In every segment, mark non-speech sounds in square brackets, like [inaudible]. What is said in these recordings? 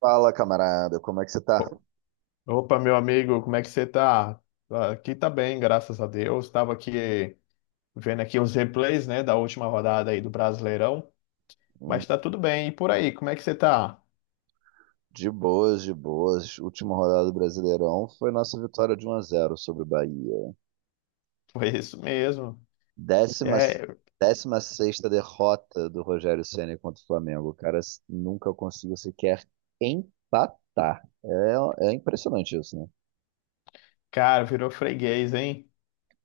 Fala, camarada, como é que você tá? O- Opa, meu amigo, como é que você tá? Ah, aqui tá bem, graças a Deus. Estava aqui vendo aqui os replays, né, da última rodada aí do Brasileirão, Hum, mas tá tudo bem. E por aí, como é que você tá? De boas, de boas. Última rodada do Brasileirão foi nossa vitória de um a zero sobre o Bahia. [laughs] Foi isso mesmo. Décima, É, décima sexta derrota do Rogério Ceni contra o Flamengo. O cara nunca conseguiu sequer empatar. É, é impressionante isso, né? cara, virou freguês, hein?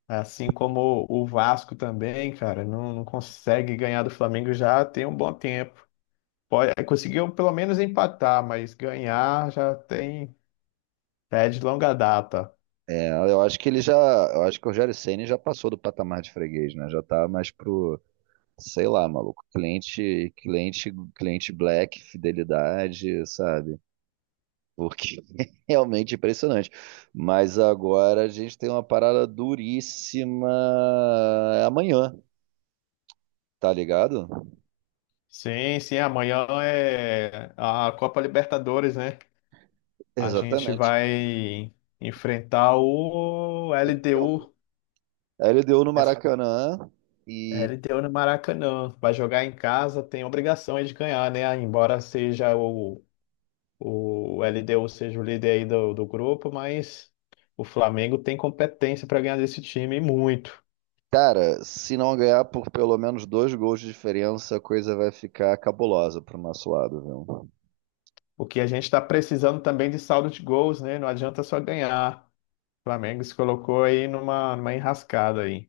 Assim como o Vasco também, cara, não consegue ganhar do Flamengo já tem um bom tempo. Pode, conseguiu pelo menos empatar, mas ganhar já tem, é de longa data. Eu acho que eu acho que o Rogério Ceni já passou do patamar de freguês, né? Já tá mais pro, sei lá, maluco, cliente, cliente black, fidelidade, sabe? Porque [laughs] é realmente impressionante. Mas agora a gente tem uma parada duríssima amanhã, tá ligado? Sim, sim, amanhã é a Copa Libertadores, né? A gente Exatamente. vai enfrentar o LDU, A LDU no mas Maracanã e, LDU no Maracanã. Vai jogar em casa, tem obrigação aí de ganhar, né? Embora seja o LDU seja o líder aí do grupo, mas o Flamengo tem competência para ganhar desse time e muito. cara, se não ganhar por pelo menos dois gols de diferença, a coisa vai ficar cabulosa pro nosso lado, viu? O que a gente está precisando também de saldo de gols, né? Não adianta só ganhar. O Flamengo se colocou aí numa enrascada aí.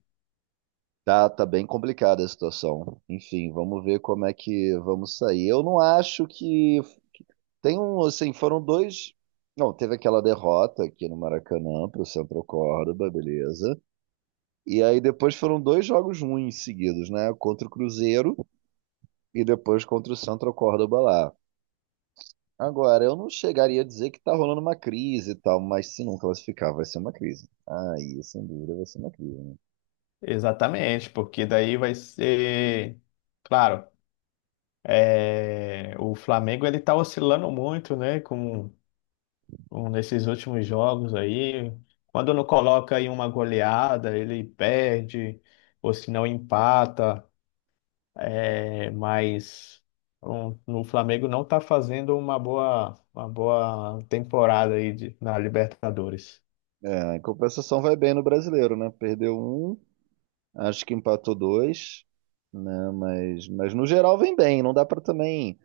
Tá bem complicada a situação. Enfim, vamos ver como é que vamos sair. Eu não acho que Tem um, assim, foram dois. Não, teve aquela derrota aqui no Maracanã para o Central Córdoba, beleza. E aí depois foram dois jogos ruins seguidos, né? Contra o Cruzeiro e depois contra o Central Córdoba lá. Agora, eu não chegaria a dizer que tá rolando uma crise e tal, mas se não classificar, vai ser uma crise. Aí, sem dúvida, vai ser uma crise, né? Exatamente, porque daí vai ser, claro, é, o Flamengo ele tá oscilando muito, né, com nesses últimos jogos aí. Quando não coloca aí uma goleada, ele perde, ou se não empata, é, mas um, o Flamengo não tá fazendo uma boa temporada aí na Libertadores. É, em compensação, vai bem no brasileiro, né? Perdeu um, acho que empatou dois, né? Mas no geral, vem bem. Não dá para também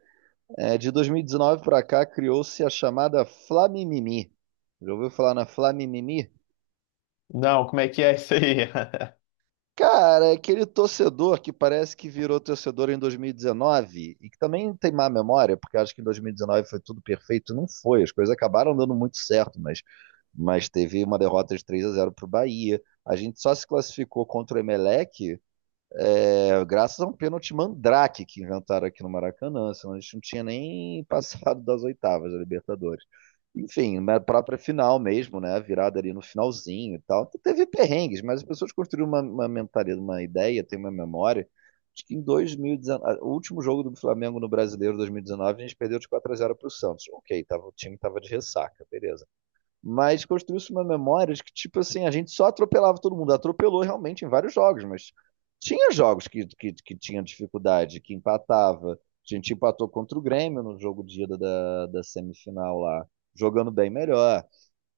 É, de 2019 para cá criou-se a chamada Flamimimi. Já ouviu falar na Flamimimi? Não, como é que é isso aí? [laughs] Cara, é aquele torcedor que parece que virou torcedor em 2019 e que também tem má memória, porque acho que em 2019 foi tudo perfeito. Não foi, as coisas acabaram dando muito certo, mas teve uma derrota de 3-0 para o Bahia. A gente só se classificou contra o Emelec, é, graças a um pênalti mandrake que inventaram aqui no Maracanã, senão a gente não tinha nem [laughs] passado das oitavas da Libertadores. Enfim, na própria final mesmo, né? A virada ali no finalzinho e tal. Então, teve perrengues, mas as pessoas construíram uma mentalidade, uma ideia, tem uma memória. Acho que em 2019, o último jogo do Flamengo no Brasileiro 2019, a gente perdeu de 4-0 para o Santos. Ok, o time estava de ressaca, beleza, mas construiu-se uma memória de que, tipo assim, a gente só atropelava todo mundo. Atropelou realmente em vários jogos, mas tinha jogos que tinha dificuldade, que empatava. A gente empatou contra o Grêmio no jogo dia da semifinal lá, jogando bem melhor.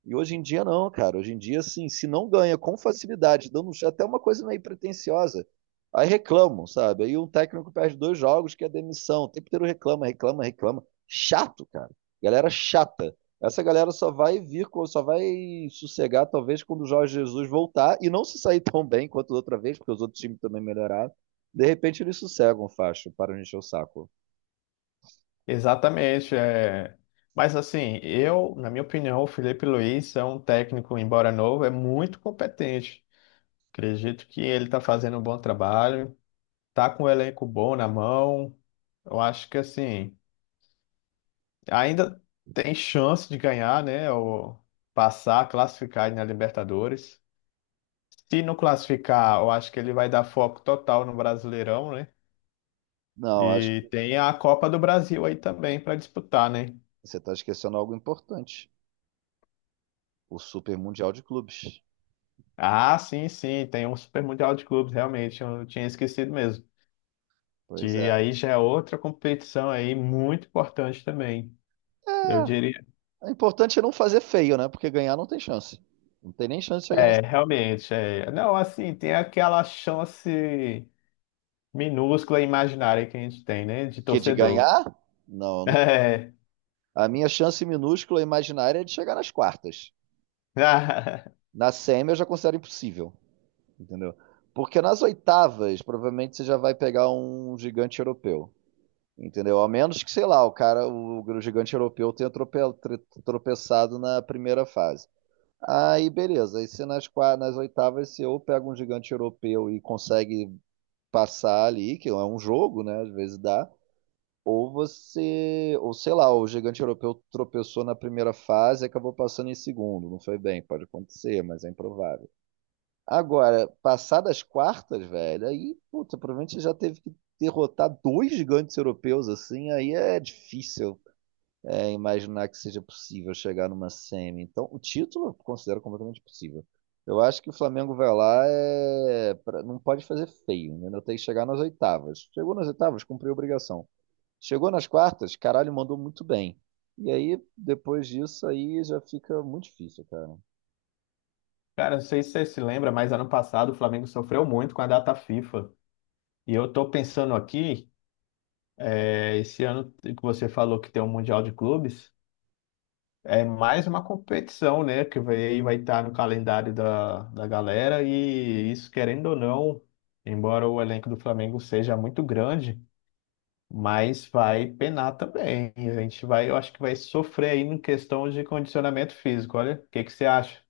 E hoje em dia não, cara. Hoje em dia, assim, se não ganha com facilidade, dando até uma coisa meio pretensiosa, aí reclamam, sabe? Aí um técnico perde dois jogos que é demissão. O tempo inteiro reclama. Chato, cara. Galera chata. Essa galera só vai só vai sossegar, talvez, quando o Jorge Jesus voltar e não se sair [laughs] tão bem quanto da outra vez, porque os outros times também melhoraram. De repente eles sossegam, facho, para de encher o saco. Exatamente, é. Mas assim, eu, na minha opinião, o Felipe Luiz é um técnico, embora novo, é muito competente. Acredito que ele está fazendo um bom trabalho, tá com o elenco bom na mão. Eu acho que assim, ainda tem chance de ganhar, né? Ou passar, classificar na Libertadores. Se não classificar, eu acho que ele vai dar foco total no Brasileirão, né? Não, acho que E tem a Copa do Brasil aí também para disputar, né? você está esquecendo algo importante. O Super Mundial de Clubes. Ah, sim, sim, tem um Super Mundial de Clubes, realmente, eu tinha esquecido mesmo. Pois é. Que aí já é outra competição aí muito importante também. Eu É, diria, o importante é não fazer feio, né? Porque ganhar não tem chance. Não tem nem chance de chegar nas. é, realmente, é. Não, assim, tem aquela chance minúscula e imaginária que a gente tem, né, de Que de torcedor. ganhar? Não, não tem. É. A minha chance minúscula imaginária é de chegar nas quartas. [laughs] Na semi eu já considero impossível, entendeu? Porque nas oitavas, provavelmente você já vai pegar um gigante europeu, entendeu? A menos que, sei lá, o cara, o gigante europeu tenha tropeçado na primeira fase. Aí, beleza. Aí, se nas oitavas, se eu pego um gigante europeu e consegue passar ali, que é um jogo, né? Às vezes dá. Ou sei lá, o gigante europeu tropeçou na primeira fase e acabou passando em segundo. Não foi bem, pode acontecer, mas é improvável. Agora, passar das quartas, velho, aí, puta, provavelmente já teve que derrotar dois gigantes europeus assim, aí é difícil imaginar que seja possível chegar numa semi. Então, o título eu considero completamente possível. Eu acho que o Flamengo vai lá, é, não pode fazer feio, né? Tem que chegar nas oitavas. Chegou nas oitavas, cumpriu a obrigação. Chegou nas quartas, caralho, mandou muito bem. E aí, depois disso, aí já fica muito difícil, cara. Cara, não sei se você se lembra, mas ano passado o Flamengo sofreu muito com a data FIFA. E eu tô pensando aqui, é, esse ano que você falou que tem um Mundial de Clubes, é mais uma competição, né, que vai estar no calendário da galera e isso, querendo ou não, embora o elenco do Flamengo seja muito grande, mas vai penar também. E a gente vai, eu acho que vai sofrer aí em questão de condicionamento físico. Olha, o que que você acha?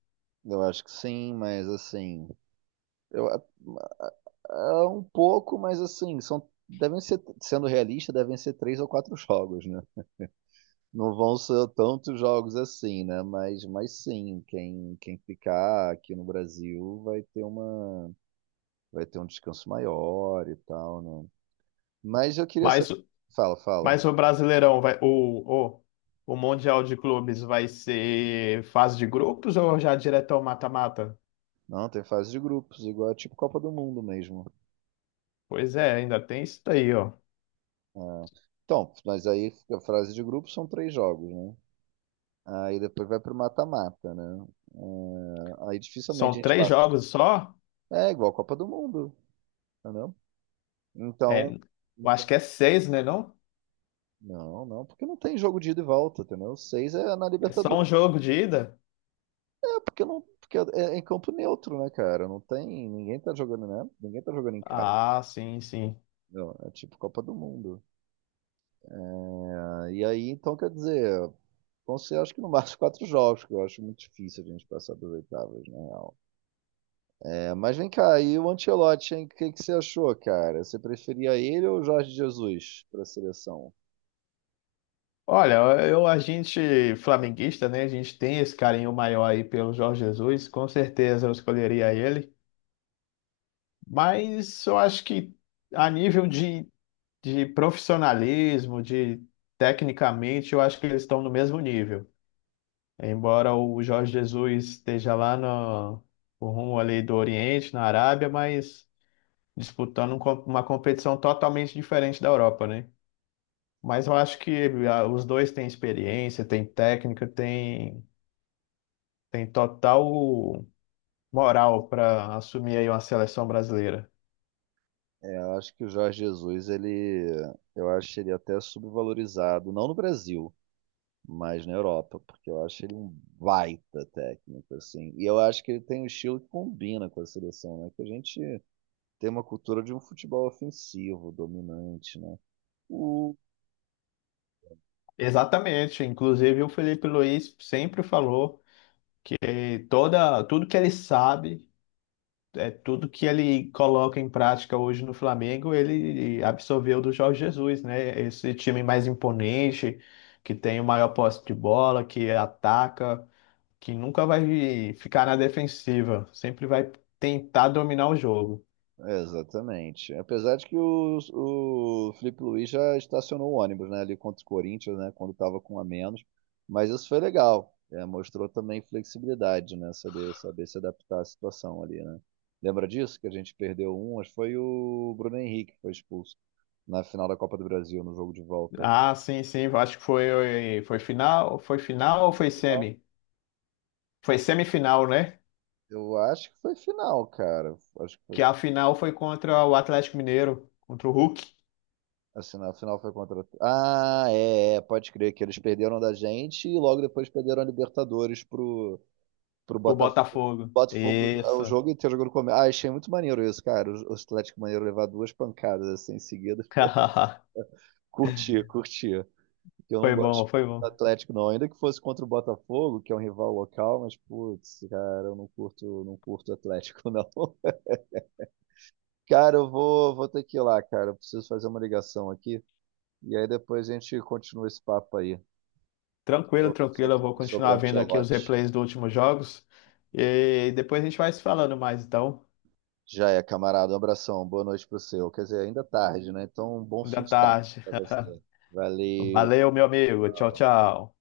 Eu acho que sim, mas assim, eu, é um pouco, mas assim, são, devem ser, sendo realista, devem ser três ou quatro jogos, né? Não vão ser tantos jogos assim, né? Mas sim, quem ficar aqui no Brasil vai ter vai ter um descanso maior e tal, né? Mas eu queria Mas, saber. Fala, fala. mas o Brasileirão vai, o Mundial de Clubes vai ser fase de grupos ou já direto ao mata-mata? Não, tem fase de grupos, igual é tipo Copa do Mundo mesmo. Pois é, ainda tem isso daí, ó. É. Então, mas aí a fase de grupos são três jogos, né? Aí depois vai pro mata-mata, né? É, aí dificilmente a São gente três passa. jogos só? É igual a Copa do Mundo, entendeu? É, Então. eu acho que é seis, né, não? Não, não, porque não tem jogo de ida e volta, entendeu? Seis é na É só um Libertadores. jogo de ida? É, porque não, porque é em campo neutro, né, cara? Não tem, ninguém tá jogando, né? Ninguém tá jogando em casa. Ah, sim, sim. Entendeu? É tipo Copa do Mundo. Ah, e aí, então, quer dizer, vão ser acho que no máximo [laughs] quatro jogos, que eu acho muito difícil a gente passar das oitavas, na real. É, mas vem cá, e o Ancelotti, hein? O que que você achou, cara? Você preferia ele ou o Jorge Jesus pra seleção? Olha, eu, a gente flamenguista, né? A gente tem esse carinho maior aí pelo Jorge Jesus. Com certeza eu escolheria ele. Mas eu acho que a nível de profissionalismo, de tecnicamente, eu acho que eles estão no mesmo nível. Embora o Jorge Jesus esteja lá no rumo ali do Oriente, na Arábia, mas disputando uma competição totalmente diferente da Europa, né? Mas eu acho que ah, os dois têm experiência, têm técnica, têm total moral para assumir aí uma seleção brasileira. É, eu acho que o Jorge Jesus, eu acho ele até subvalorizado, não no Brasil, mais na Europa, porque eu acho ele um baita técnico, assim. E eu acho que ele tem um estilo que combina com a seleção, né? Que a gente tem uma cultura de um futebol ofensivo, dominante, né? O... Exatamente, inclusive o Felipe Luiz sempre falou que toda, tudo que ele sabe, é tudo que ele coloca em prática hoje no Flamengo, ele absorveu do Jorge Jesus, né? Esse time mais imponente, que tem o maior posse de bola, que ataca que nunca vai ficar na defensiva, sempre vai tentar dominar o jogo. é, exatamente. Apesar de que o Felipe Luiz já estacionou o ônibus, né? Ali contra o Corinthians, né? Quando estava com um a menos. Mas isso foi legal. É, mostrou também flexibilidade, né? Saber se adaptar à situação ali, né? Lembra disso? Que a gente perdeu um, acho que foi o Bruno Henrique que foi expulso na final da Copa do Brasil, no jogo de volta. Ah, sim, sim, eu acho que foi, foi final ou Foi foi final? semi? Foi semifinal, né? Eu acho que foi final, cara. Acho que foi. Que a final foi contra o Atlético Mineiro, contra o Hulk, Assim, na final foi contra. Ah, é, é, pode crer que eles perderam da gente e logo depois perderam a Libertadores pro, pro o Botafogo. Botafogo. Botafogo, ah, Isso. o jogo inteiro jogando com. Ah, achei muito maneiro isso, cara. O Atlético Mineiro levar duas pancadas assim em seguida. [laughs] Curtia, curtia. Eu não Foi gosto bom, foi do bom. Atlético, não. Ainda que fosse contra o Botafogo, que é um rival local, mas, putz, cara, eu não curto, não curto o Atlético, [laughs] não. Cara, eu vou ter que ir lá, cara. Eu preciso fazer uma ligação aqui. E aí depois a gente continua esse papo aí. Quero Tranquilo, ouvir sua tranquilo, eu vou opinião sobre o continuar vendo aqui os Ancelotti. replays dos últimos jogos e depois a gente vai se falando mais, então. Já é, camarada. Um abração. Boa noite pro seu. Quer dizer, ainda é tarde, né? Então, um bom fim Ainda de tarde tarde. pra [laughs] você. Valeu. Valeu, meu amigo. Tchau, tchau.